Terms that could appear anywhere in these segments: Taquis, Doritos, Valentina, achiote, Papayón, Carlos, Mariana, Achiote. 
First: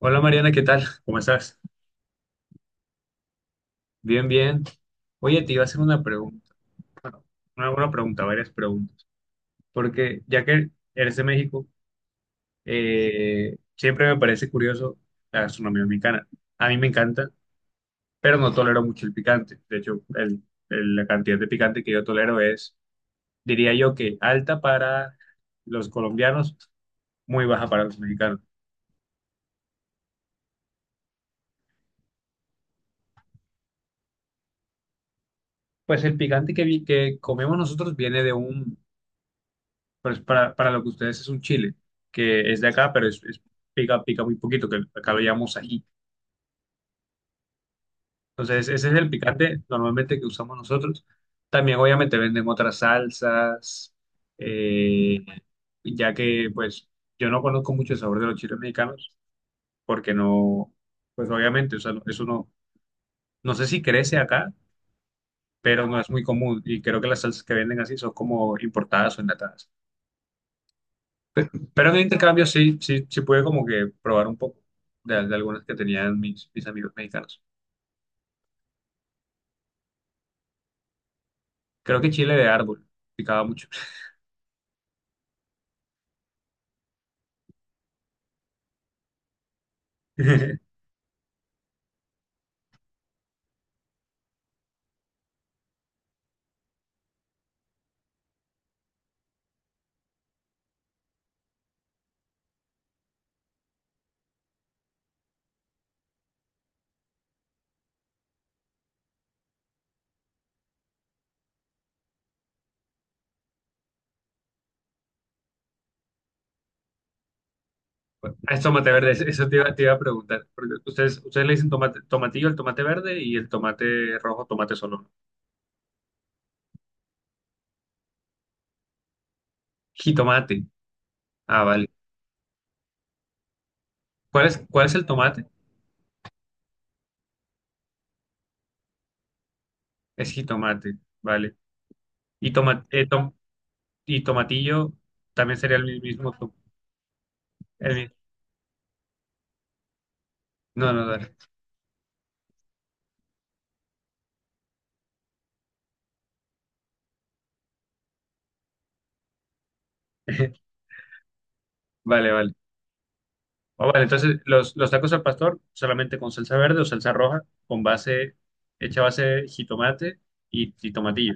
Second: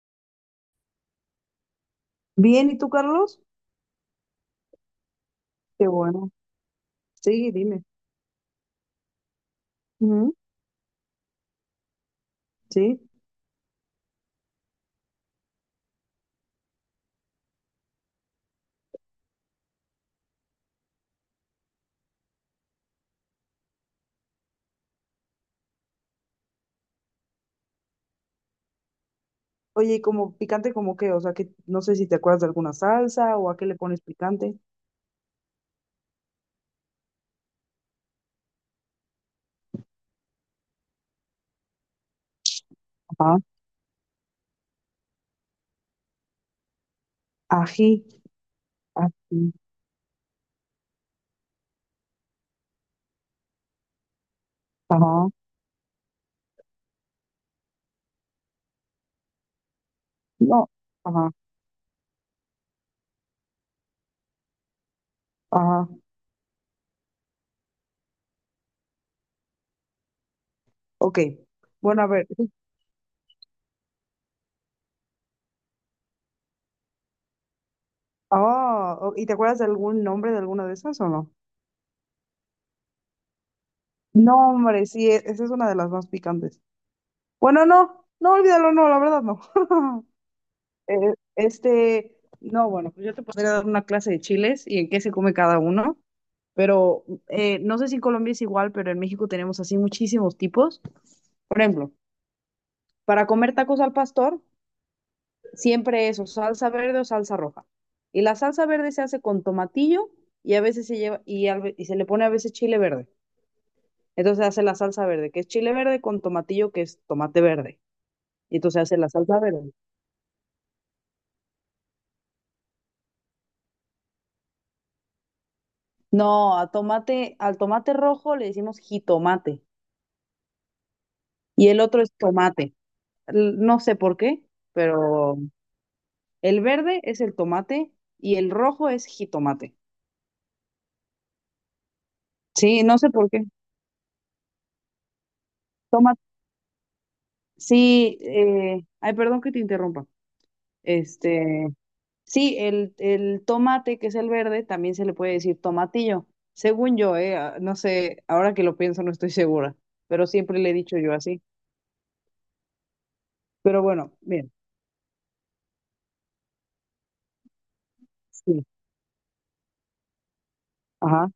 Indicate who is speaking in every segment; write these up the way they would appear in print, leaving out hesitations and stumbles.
Speaker 1: Hola Mariana, ¿qué tal? ¿Cómo estás?
Speaker 2: Bien, ¿y tú, Carlos?
Speaker 1: Bien, bien. Oye, te iba a hacer
Speaker 2: Qué
Speaker 1: una
Speaker 2: bueno.
Speaker 1: pregunta. Bueno,
Speaker 2: Sí,
Speaker 1: una,
Speaker 2: dime.
Speaker 1: una pregunta, varias preguntas. Porque
Speaker 2: Ujú,
Speaker 1: ya que eres de México,
Speaker 2: sí.
Speaker 1: siempre me parece curioso la gastronomía mexicana. A mí me encanta, pero no tolero mucho el picante. De hecho, la cantidad de picante que yo tolero es, diría yo que alta para los colombianos, muy baja para los mexicanos.
Speaker 2: Oye, ¿y como picante como qué? O sea, que no sé si te acuerdas de alguna salsa o a qué le pones picante.
Speaker 1: Pues el picante que comemos nosotros viene pues para lo que ustedes es un chile, que es de acá, pero es,
Speaker 2: Ajá.
Speaker 1: es- pica, pica muy poquito, que acá lo llamamos ají.
Speaker 2: Ají.
Speaker 1: Entonces, ese es el
Speaker 2: Ají.
Speaker 1: picante normalmente que usamos nosotros. También, obviamente, venden otras salsas, eh,
Speaker 2: Ajá.
Speaker 1: ya que, pues, yo no conozco mucho el sabor de los chiles mexicanos, porque
Speaker 2: No.
Speaker 1: no, pues,
Speaker 2: Ajá.
Speaker 1: obviamente, o sea, eso no, no sé si crece acá, pero
Speaker 2: Ajá.
Speaker 1: no es muy común, y creo que las salsas que venden así son como importadas o enlatadas.
Speaker 2: Ok.
Speaker 1: Pero en el
Speaker 2: Bueno, a ver.
Speaker 1: intercambio sí, pude como que probar un poco de, algunas que tenían mis amigos mexicanos.
Speaker 2: Ah, ¿y te acuerdas de algún nombre de alguna de esas o no?
Speaker 1: Creo que chile de árbol picaba mucho.
Speaker 2: No, hombre, sí, esa es una de las más picantes. Bueno, no. No, olvídalo, no, la verdad no. Este, no, bueno, pues yo te podría dar una clase de chiles y en qué se come cada uno, pero no sé si en Colombia es igual, pero en México tenemos así muchísimos tipos. Por ejemplo, para comer tacos al pastor, siempre es o salsa verde o salsa roja. Y la salsa verde se hace con tomatillo y a veces se lleva y se le pone a veces chile verde. Entonces se hace la salsa verde, que es chile verde con tomatillo, que es tomate verde.
Speaker 1: Bueno, ah,
Speaker 2: Y
Speaker 1: es
Speaker 2: entonces
Speaker 1: tomate
Speaker 2: se hace la
Speaker 1: verde, eso
Speaker 2: salsa
Speaker 1: eso
Speaker 2: verde.
Speaker 1: te iba a preguntar. Porque ustedes le dicen tomate, tomatillo al tomate verde y el tomate rojo, tomate solo, ¿no?
Speaker 2: No, a tomate, al tomate rojo le decimos jitomate.
Speaker 1: Jitomate. Ah,
Speaker 2: Y el
Speaker 1: vale.
Speaker 2: otro es tomate. No sé por qué,
Speaker 1: Cuál es el
Speaker 2: pero
Speaker 1: tomate?
Speaker 2: el verde es el tomate y el rojo es jitomate.
Speaker 1: Es jitomate, vale. Y,
Speaker 2: Sí,
Speaker 1: toma,
Speaker 2: no sé por qué.
Speaker 1: y tomatillo también sería el
Speaker 2: Tomate.
Speaker 1: mismo. El mi-
Speaker 2: Sí, ay, perdón que te interrumpa.
Speaker 1: no, no, dale.
Speaker 2: Este, sí, el tomate, que es el verde, también se le puede decir tomatillo. Según yo, no sé, ahora que lo pienso no estoy segura, pero siempre le he dicho yo así.
Speaker 1: Vale, vale.
Speaker 2: Pero
Speaker 1: Ah, vale,
Speaker 2: bueno,
Speaker 1: entonces
Speaker 2: bien.
Speaker 1: los tacos al pastor solamente con salsa verde o salsa roja, con base,
Speaker 2: Sí.
Speaker 1: hecha base de jitomate y
Speaker 2: Ajá.
Speaker 1: tomatillo.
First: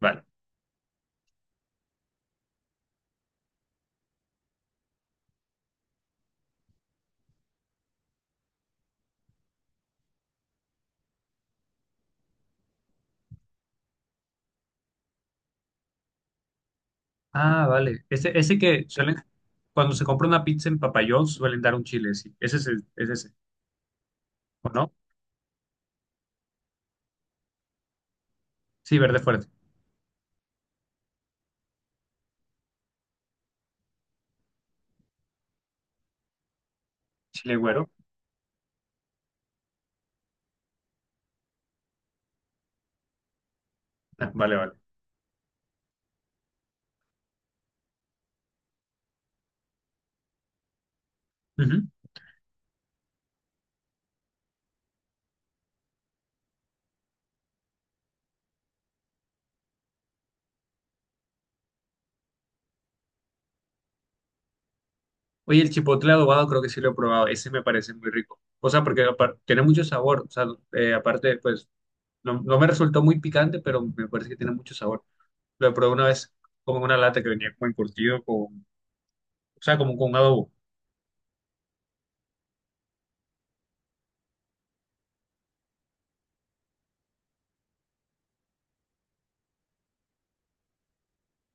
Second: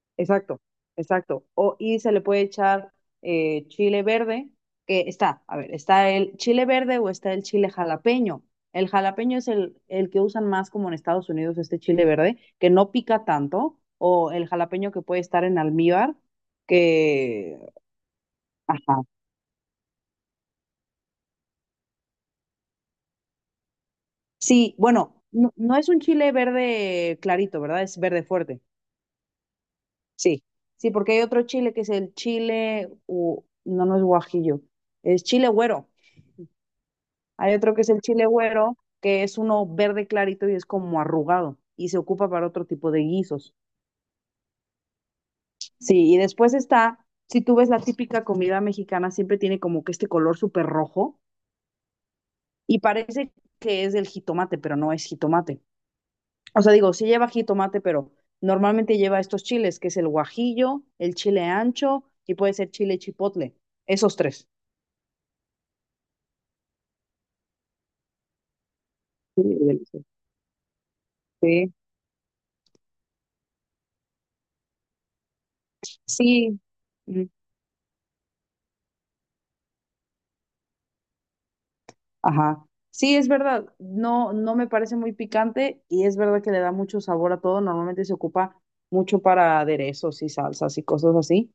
Speaker 1: Vale.
Speaker 2: Exacto, exacto. O, y se le puede echar chile verde, que está, a ver, está el chile verde o está el chile jalapeño. El jalapeño es el que usan más como en Estados Unidos, este chile verde, que no pica tanto, o el jalapeño que puede estar en almíbar, que...
Speaker 1: Ah, vale. Ese que
Speaker 2: Ajá.
Speaker 1: suelen, cuando se compra una pizza en Papayón, suelen dar un chile, sí. Ese es, es ese, ¿o
Speaker 2: Sí,
Speaker 1: no?
Speaker 2: bueno, no, no es un chile verde clarito, ¿verdad? Es verde fuerte.
Speaker 1: Sí, verde fuerte.
Speaker 2: Sí, sí, porque hay otro chile que es el chile, no, no es guajillo, es chile güero. Hay
Speaker 1: Chile
Speaker 2: otro que es
Speaker 1: güero.
Speaker 2: el chile güero, que es uno verde clarito y es como arrugado y se ocupa para otro tipo de guisos.
Speaker 1: Ah, vale, vale.
Speaker 2: Sí, y después está, si tú ves la típica comida mexicana, siempre tiene como que este color súper rojo
Speaker 1: Ujú.
Speaker 2: y parece que es del jitomate, pero no es jitomate. O sea, digo, sí lleva jitomate, pero normalmente lleva estos chiles, que es el guajillo, el chile ancho y puede ser chile chipotle. Esos tres.
Speaker 1: Oye, el chipotle adobado creo que sí lo he probado. Ese me parece muy rico. O sea, porque
Speaker 2: Sí,
Speaker 1: tiene mucho
Speaker 2: delicioso.
Speaker 1: sabor. O sea, aparte, pues,
Speaker 2: Sí.
Speaker 1: no, no me resultó muy picante, pero me parece que tiene mucho sabor. Lo probé una vez
Speaker 2: Sí.
Speaker 1: como en una lata que
Speaker 2: Ujú.
Speaker 1: venía como encurtido con, o sea, como con un adobo
Speaker 2: Ajá. Sí, es verdad. No, no me parece muy picante y es verdad que le da mucho sabor a todo. Normalmente se ocupa mucho para aderezos y salsas y cosas así,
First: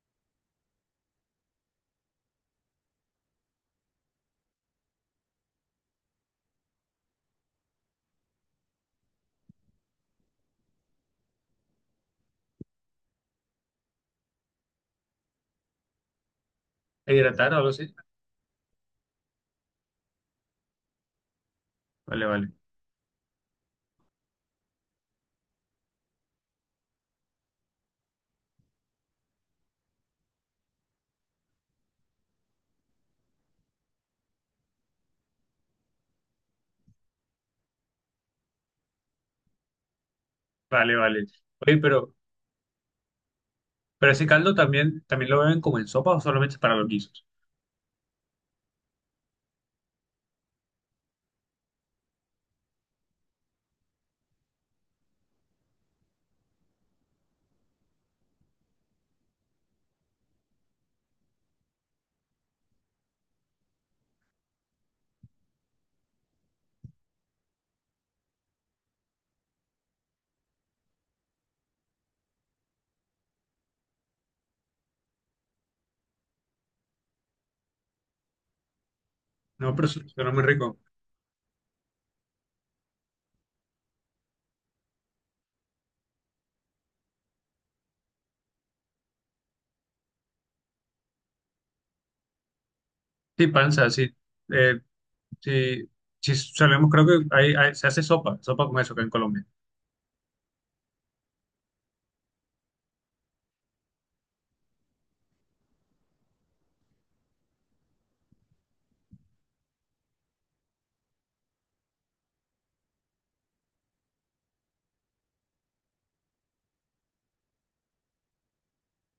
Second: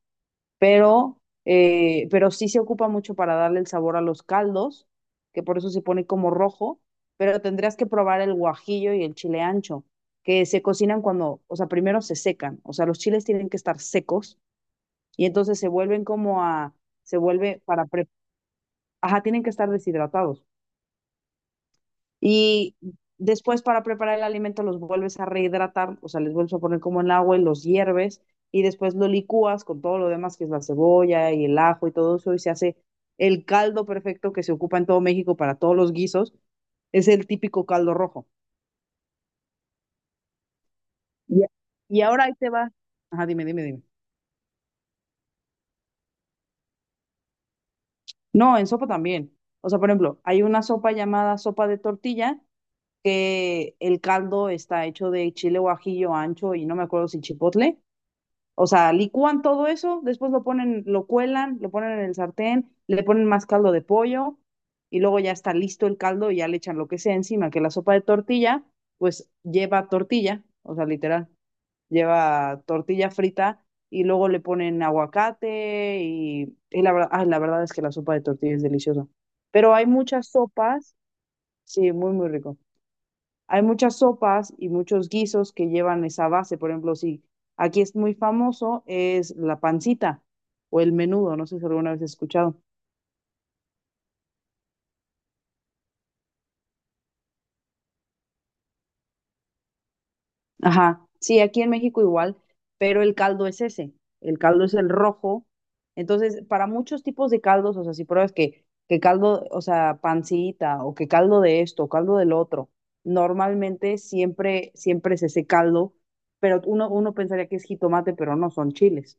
Speaker 2: pero sí se ocupa mucho para darle el sabor a los caldos, que por eso se pone como rojo, pero tendrías que probar el guajillo y el chile ancho, que se cocinan cuando, o sea, primero se secan, o sea, los chiles tienen que estar secos y entonces se vuelven como a,
Speaker 1: e
Speaker 2: se
Speaker 1: hidratado o
Speaker 2: vuelve
Speaker 1: algo así.
Speaker 2: para, ajá, tienen que estar deshidratados.
Speaker 1: Vale, vale,
Speaker 2: Y después para preparar el alimento los vuelves a rehidratar, o sea, les vuelves a poner como en agua y los hierves y después lo licúas con todo lo demás que es la cebolla y el ajo y todo eso y se hace el caldo perfecto que se ocupa en todo México para todos los guisos. Es el típico caldo rojo.
Speaker 1: vale, vale.
Speaker 2: Y
Speaker 1: Oye,
Speaker 2: y ahora ahí te va. Ajá, dime, dime, dime.
Speaker 1: pero ese caldo también, también lo beben como en sopa o solamente para los guisos.
Speaker 2: No, en sopa también. O sea, por ejemplo, hay una sopa llamada sopa de tortilla que el caldo está hecho de chile guajillo ancho y no me acuerdo si chipotle. O sea, licúan todo eso, después lo ponen, lo cuelan, lo ponen en el sartén, le ponen más caldo de pollo y luego ya está listo el caldo y ya le echan lo que sea encima, que la sopa de tortilla, pues lleva tortilla, o sea, literal, lleva tortilla frita y luego le ponen aguacate y la verdad, ay, la verdad es que la sopa de tortilla es deliciosa.
Speaker 1: No,
Speaker 2: Pero
Speaker 1: pero
Speaker 2: hay muchas
Speaker 1: suena muy rico.
Speaker 2: sopas, sí, muy, muy rico. Hay muchas sopas y muchos guisos que llevan esa base. Por ejemplo, si aquí es muy famoso, es la pancita o el menudo. No sé si alguna vez has escuchado.
Speaker 1: Sí, panza, sí. Eh, sí, sí, solemos, creo que se hace sopa, sopa con eso acá en Colombia.
Speaker 2: Ajá. Sí, aquí en México igual, pero el caldo es ese. El caldo es el rojo. Entonces, para muchos tipos de caldos, o sea, si pruebas que, caldo, o sea, pancita o que caldo de esto, o caldo del otro, normalmente siempre, siempre es ese caldo, pero uno pensaría que es jitomate, pero no, son chiles.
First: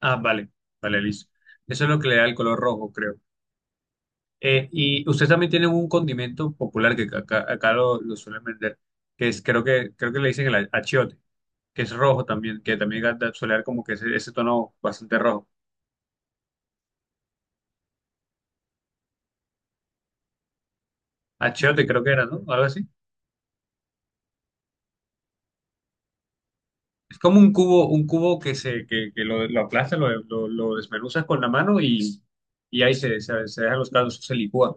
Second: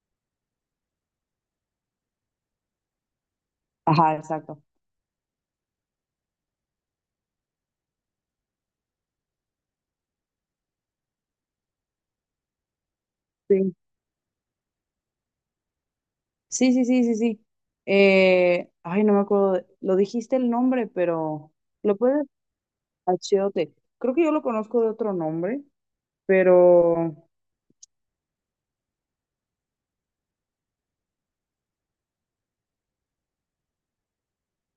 Speaker 1: Ah, vale, vale, listo. Eso es lo que le da el color rojo, creo.
Speaker 2: Ajá, exacto.
Speaker 1: Y ustedes también tienen un condimento popular que acá, acá lo suelen vender, que es, creo que le dicen el achiote, que es rojo también, que también suele dar
Speaker 2: Sí.
Speaker 1: como que ese tono bastante rojo.
Speaker 2: Sí, sí, sí, sí, sí. Ay, no me acuerdo, lo dijiste el nombre, pero
Speaker 1: Achiote
Speaker 2: lo
Speaker 1: creo que era,
Speaker 2: puedes,
Speaker 1: ¿no? Algo así.
Speaker 2: Achiote. Creo que yo lo conozco de otro nombre, pero
Speaker 1: Es como un cubo que lo aplastas, lo desmenuzas con la mano y ahí se dejan los caldos, se licúa.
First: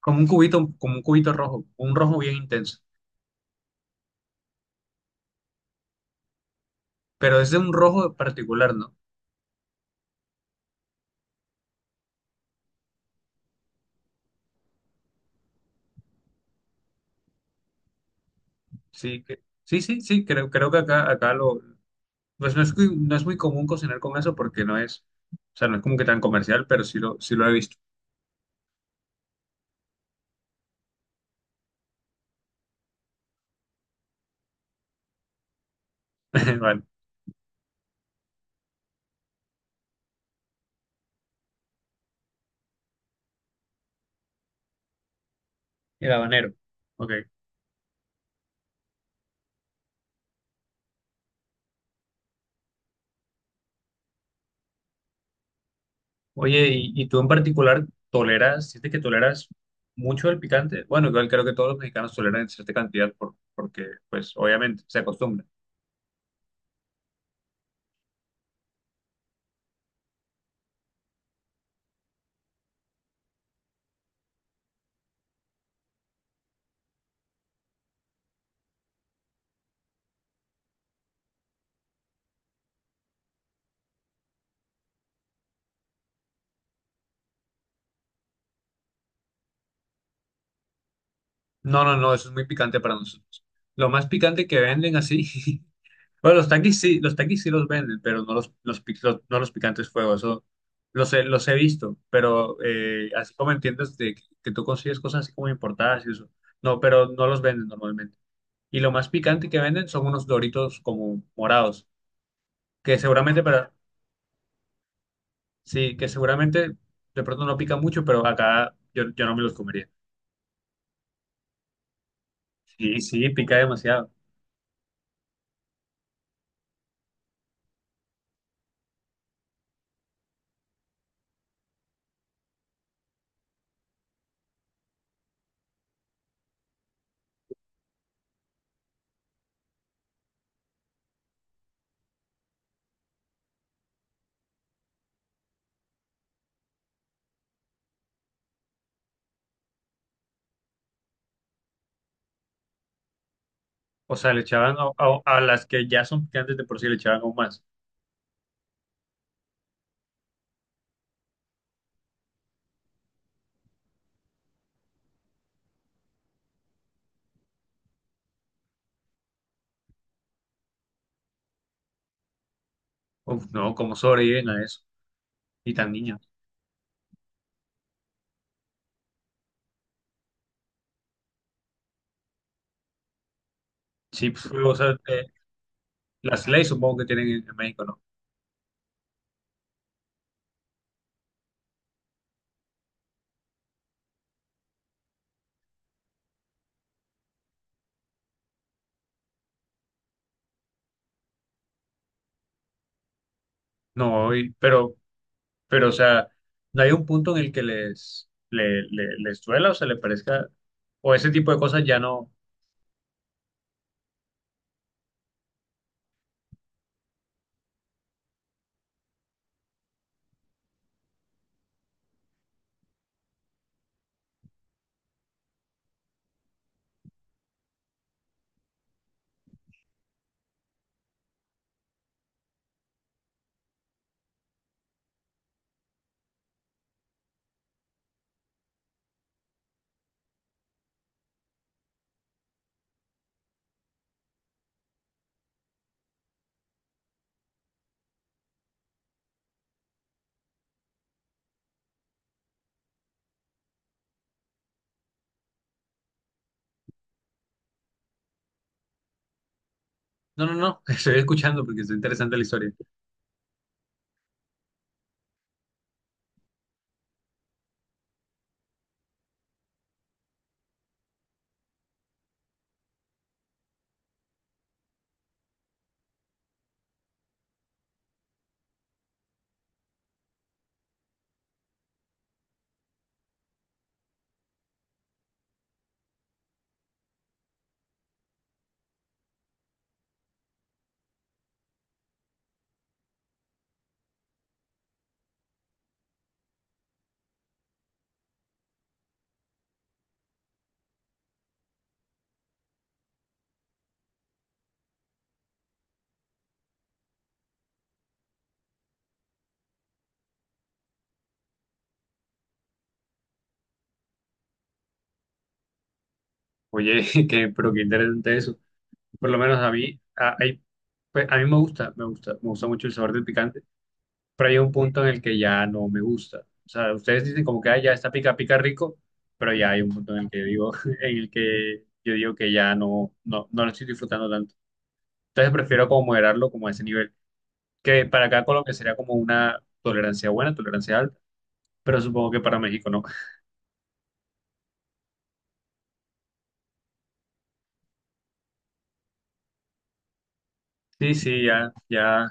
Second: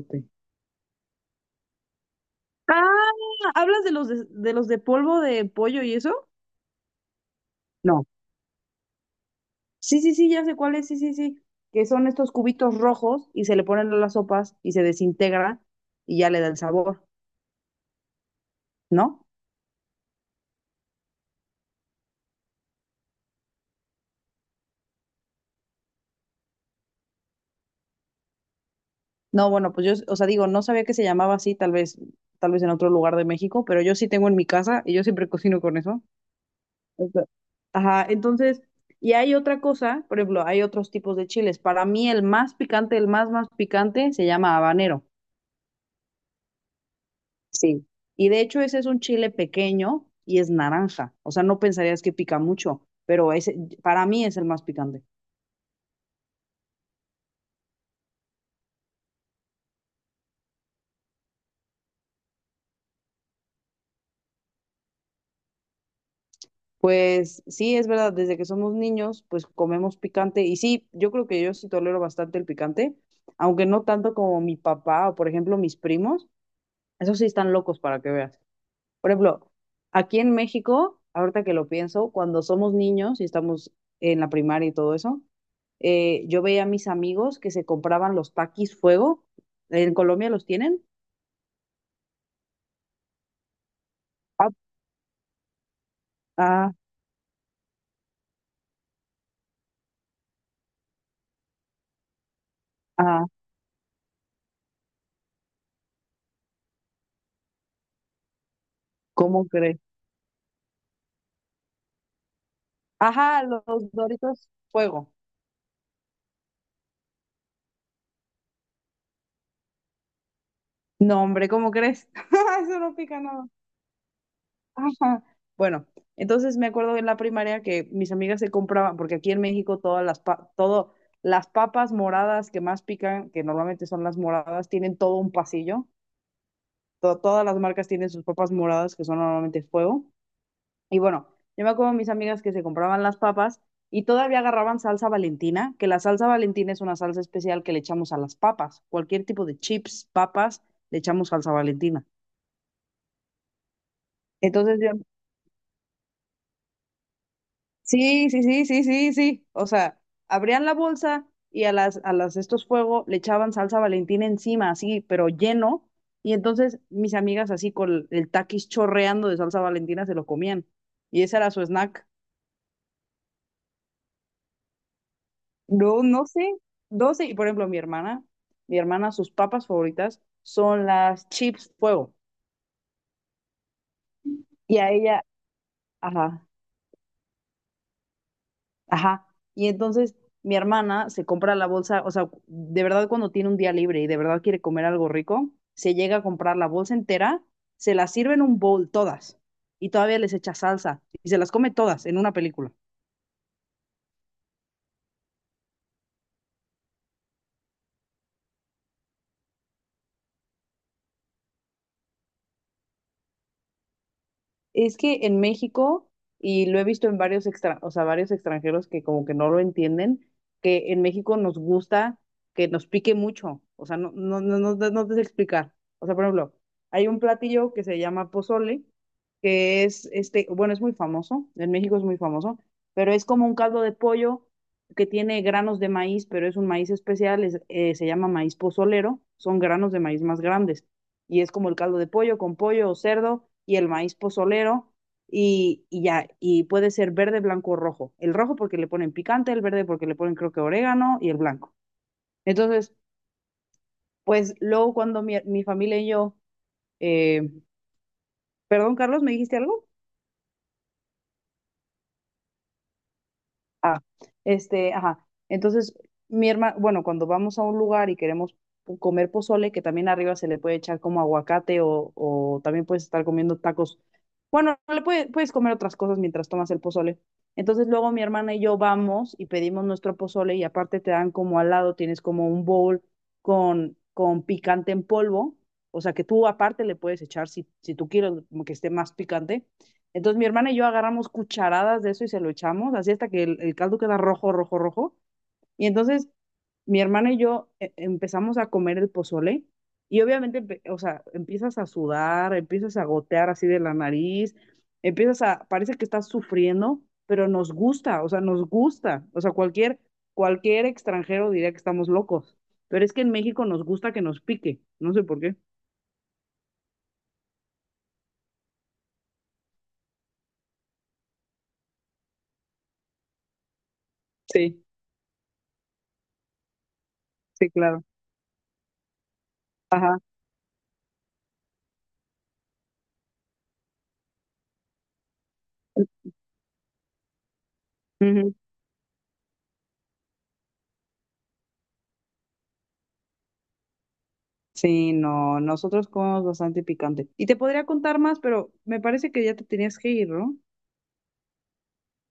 Speaker 1: Como un cubito rojo, un rojo bien intenso.
Speaker 2: Ah, ¿hablas de los de polvo de pollo y eso?
Speaker 1: Pero es de un
Speaker 2: No.
Speaker 1: rojo particular, ¿no?
Speaker 2: Sí, sí, sí, ya sé cuál es, sí, sí, sí. Que son estos cubitos rojos y se le ponen a las sopas y se desintegra y ya le da el sabor,
Speaker 1: Sí,
Speaker 2: ¿no?
Speaker 1: que, sí, creo, creo que acá, acá lo, pues no es, no es muy común cocinar con eso porque no es, o sea, no es como que tan comercial, pero sí lo he visto.
Speaker 2: No, bueno, pues yo, o sea, digo, no sabía que se llamaba así, tal vez en otro lugar de México, pero yo sí tengo en mi casa y yo siempre cocino con eso.
Speaker 1: Vale.
Speaker 2: O sea, ajá, entonces, y hay otra cosa, por ejemplo, hay otros tipos de chiles. Para mí el más picante, el más más picante, se llama habanero.
Speaker 1: El habanero. Ok.
Speaker 2: Sí, y de hecho ese es un chile pequeño y es naranja. O sea, no pensarías que pica mucho, pero ese para mí es el más picante.
Speaker 1: Oye, y tú en particular toleras, sientes que toleras mucho el picante? Bueno, igual creo que todos los mexicanos toleran en cierta cantidad porque, pues, obviamente se acostumbra.
Speaker 2: Pues sí, es verdad, desde que somos niños, pues comemos picante y sí, yo creo que yo sí tolero bastante el picante, aunque no tanto como mi papá o por ejemplo mis primos, esos sí están locos para que veas. Por ejemplo, aquí en México, ahorita que lo pienso, cuando somos niños y estamos en la primaria y todo eso, yo veía a mis amigos que se compraban los taquis fuego, ¿en Colombia los tienen?
Speaker 1: No, no, no, eso es muy picante para nosotros. Lo más picante
Speaker 2: Ah,
Speaker 1: que venden así, bueno, los
Speaker 2: ah,
Speaker 1: taquis sí, los taquis sí los venden, pero no no los picantes fuego, eso los he visto, pero
Speaker 2: ah,
Speaker 1: así como entiendes de que tú consigues cosas así como importadas y eso, no, pero no los venden normalmente. Y lo más
Speaker 2: ¿cómo
Speaker 1: picante que
Speaker 2: crees?
Speaker 1: venden son unos doritos como morados. Que seguramente
Speaker 2: Ajá, los
Speaker 1: para,
Speaker 2: Doritos fuego.
Speaker 1: sí, que seguramente de pronto no pica mucho, pero acá yo, yo no me los comería.
Speaker 2: No, hombre, ¿cómo crees? Eso no
Speaker 1: Sí,
Speaker 2: pica
Speaker 1: sí,
Speaker 2: nada.
Speaker 1: pica demasiado.
Speaker 2: Ajá. Bueno, entonces me acuerdo en la primaria que mis amigas se compraban, porque aquí en México todo, las papas moradas que más pican, que normalmente son las moradas, tienen todo un pasillo. To- todas las marcas tienen sus papas moradas, que son normalmente fuego. Y bueno, yo me acuerdo de mis amigas que se compraban las papas y todavía agarraban salsa Valentina, que la salsa Valentina es una salsa especial que le echamos a las papas. Cualquier tipo de chips, papas, le echamos salsa Valentina.
Speaker 1: O sea, le echaban
Speaker 2: Entonces yo
Speaker 1: a las que ya son picantes de por sí, le echaban aún más.
Speaker 2: sí, sí, sí, sí, sí, sí. O sea, abrían la bolsa y a las, estos fuegos le echaban salsa Valentina encima, así, pero lleno. Y entonces mis amigas así con el taquis chorreando de salsa Valentina se lo comían. Y ese era su snack.
Speaker 1: Uf, no, ¿cómo sobreviven a eso? Y tan
Speaker 2: No, no
Speaker 1: niños.
Speaker 2: sé, no sé. Y por ejemplo, mi hermana, sus papas favoritas son las chips fuego.
Speaker 1: Sí, pues, o
Speaker 2: Y a
Speaker 1: sea,
Speaker 2: ella,
Speaker 1: las
Speaker 2: ajá.
Speaker 1: leyes supongo que tienen en México, ¿no?
Speaker 2: Ajá. Y entonces mi hermana se compra la bolsa, o sea, de verdad cuando tiene un día libre y de verdad quiere comer algo rico, se llega a comprar la bolsa entera, se la sirve en un bowl todas y todavía les echa salsa y se las come todas en una película.
Speaker 1: No, pero, o sea, no hay un punto en el que les, les duela o se le parezca, o ese tipo de cosas ya no.
Speaker 2: Es que en México, y lo he visto en varios extra, o sea, varios extranjeros que como que no lo entienden, que en México nos gusta que nos pique mucho. O sea, no, no, no, no, no te sé explicar. O sea, por ejemplo, hay un platillo que se llama pozole, que es este, bueno, es muy famoso, en México es muy famoso, pero es como un caldo de pollo que tiene granos de maíz, pero es un maíz especial, es, se llama maíz pozolero, son granos de maíz más grandes y es como el caldo de pollo con pollo o cerdo y el maíz pozolero y ya, y puede ser verde, blanco o rojo. El rojo porque le ponen picante, el verde porque le ponen creo que orégano y el blanco. Entonces, pues luego cuando mi familia y yo, eh, perdón Carlos, ¿me dijiste algo?
Speaker 1: No, no, no, estoy escuchando porque es interesante la historia.
Speaker 2: Ah, este, ajá. Entonces, mi hermana, bueno, cuando vamos a un lugar y queremos comer pozole, que también arriba se le puede echar como aguacate o también puedes estar comiendo tacos. Bueno, puedes comer otras cosas mientras tomas el pozole. Entonces, luego mi hermana y yo vamos y pedimos nuestro pozole y aparte te dan como al lado, tienes como un bowl con, picante en polvo. O sea, que tú aparte le puedes echar si tú quieres como que esté más picante, entonces mi hermana y yo agarramos cucharadas de eso y se lo echamos, así hasta que el caldo queda rojo, rojo, rojo. Y entonces mi hermana y yo empezamos a comer el pozole y obviamente, o sea, empiezas a sudar, empiezas a gotear así de la nariz, empiezas a, parece que estás sufriendo, pero nos gusta, o sea, nos gusta. O sea, cualquier, cualquier extranjero diría que estamos locos, pero es que en México nos gusta que nos pique, no sé por qué.
Speaker 1: Oye, que, pero qué interesante eso. Por lo menos a mí, pues, a mí me gusta, me gusta, me gusta mucho el sabor del picante, pero hay un
Speaker 2: Sí,
Speaker 1: punto en el que ya no me gusta. O sea, ustedes dicen como que
Speaker 2: sí,
Speaker 1: "Ah, ya
Speaker 2: claro.
Speaker 1: está pica, pica rico", pero ya hay un punto
Speaker 2: Ajá.
Speaker 1: en el que digo, en el que yo digo que ya no, no, no lo estoy disfrutando tanto. Entonces prefiero como moderarlo como a ese nivel, que para acá
Speaker 2: Ujú.
Speaker 1: Colombia sería como una tolerancia buena, tolerancia alta, pero supongo que para México no.
Speaker 2: Sí, no, nosotros comemos bastante picante. Y te podría contar más, pero me parece que ya te tenías que ir, ¿no?
Speaker 1: Sí, sí, ya, ya.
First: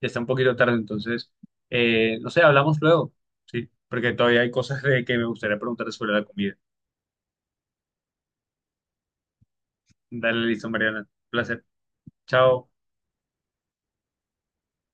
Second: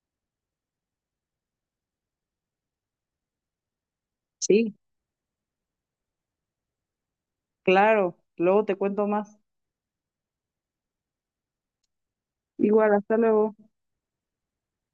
Speaker 1: Ya está un poquito tarde, entonces, no sé, hablamos luego, ¿sí? Porque todavía hay
Speaker 2: Sí,
Speaker 1: cosas de que me gustaría preguntarte sobre la comida.
Speaker 2: claro, luego te cuento más.
Speaker 1: Dale, listo, Mariana. Un placer. Chao.
Speaker 2: Igual, hasta luego.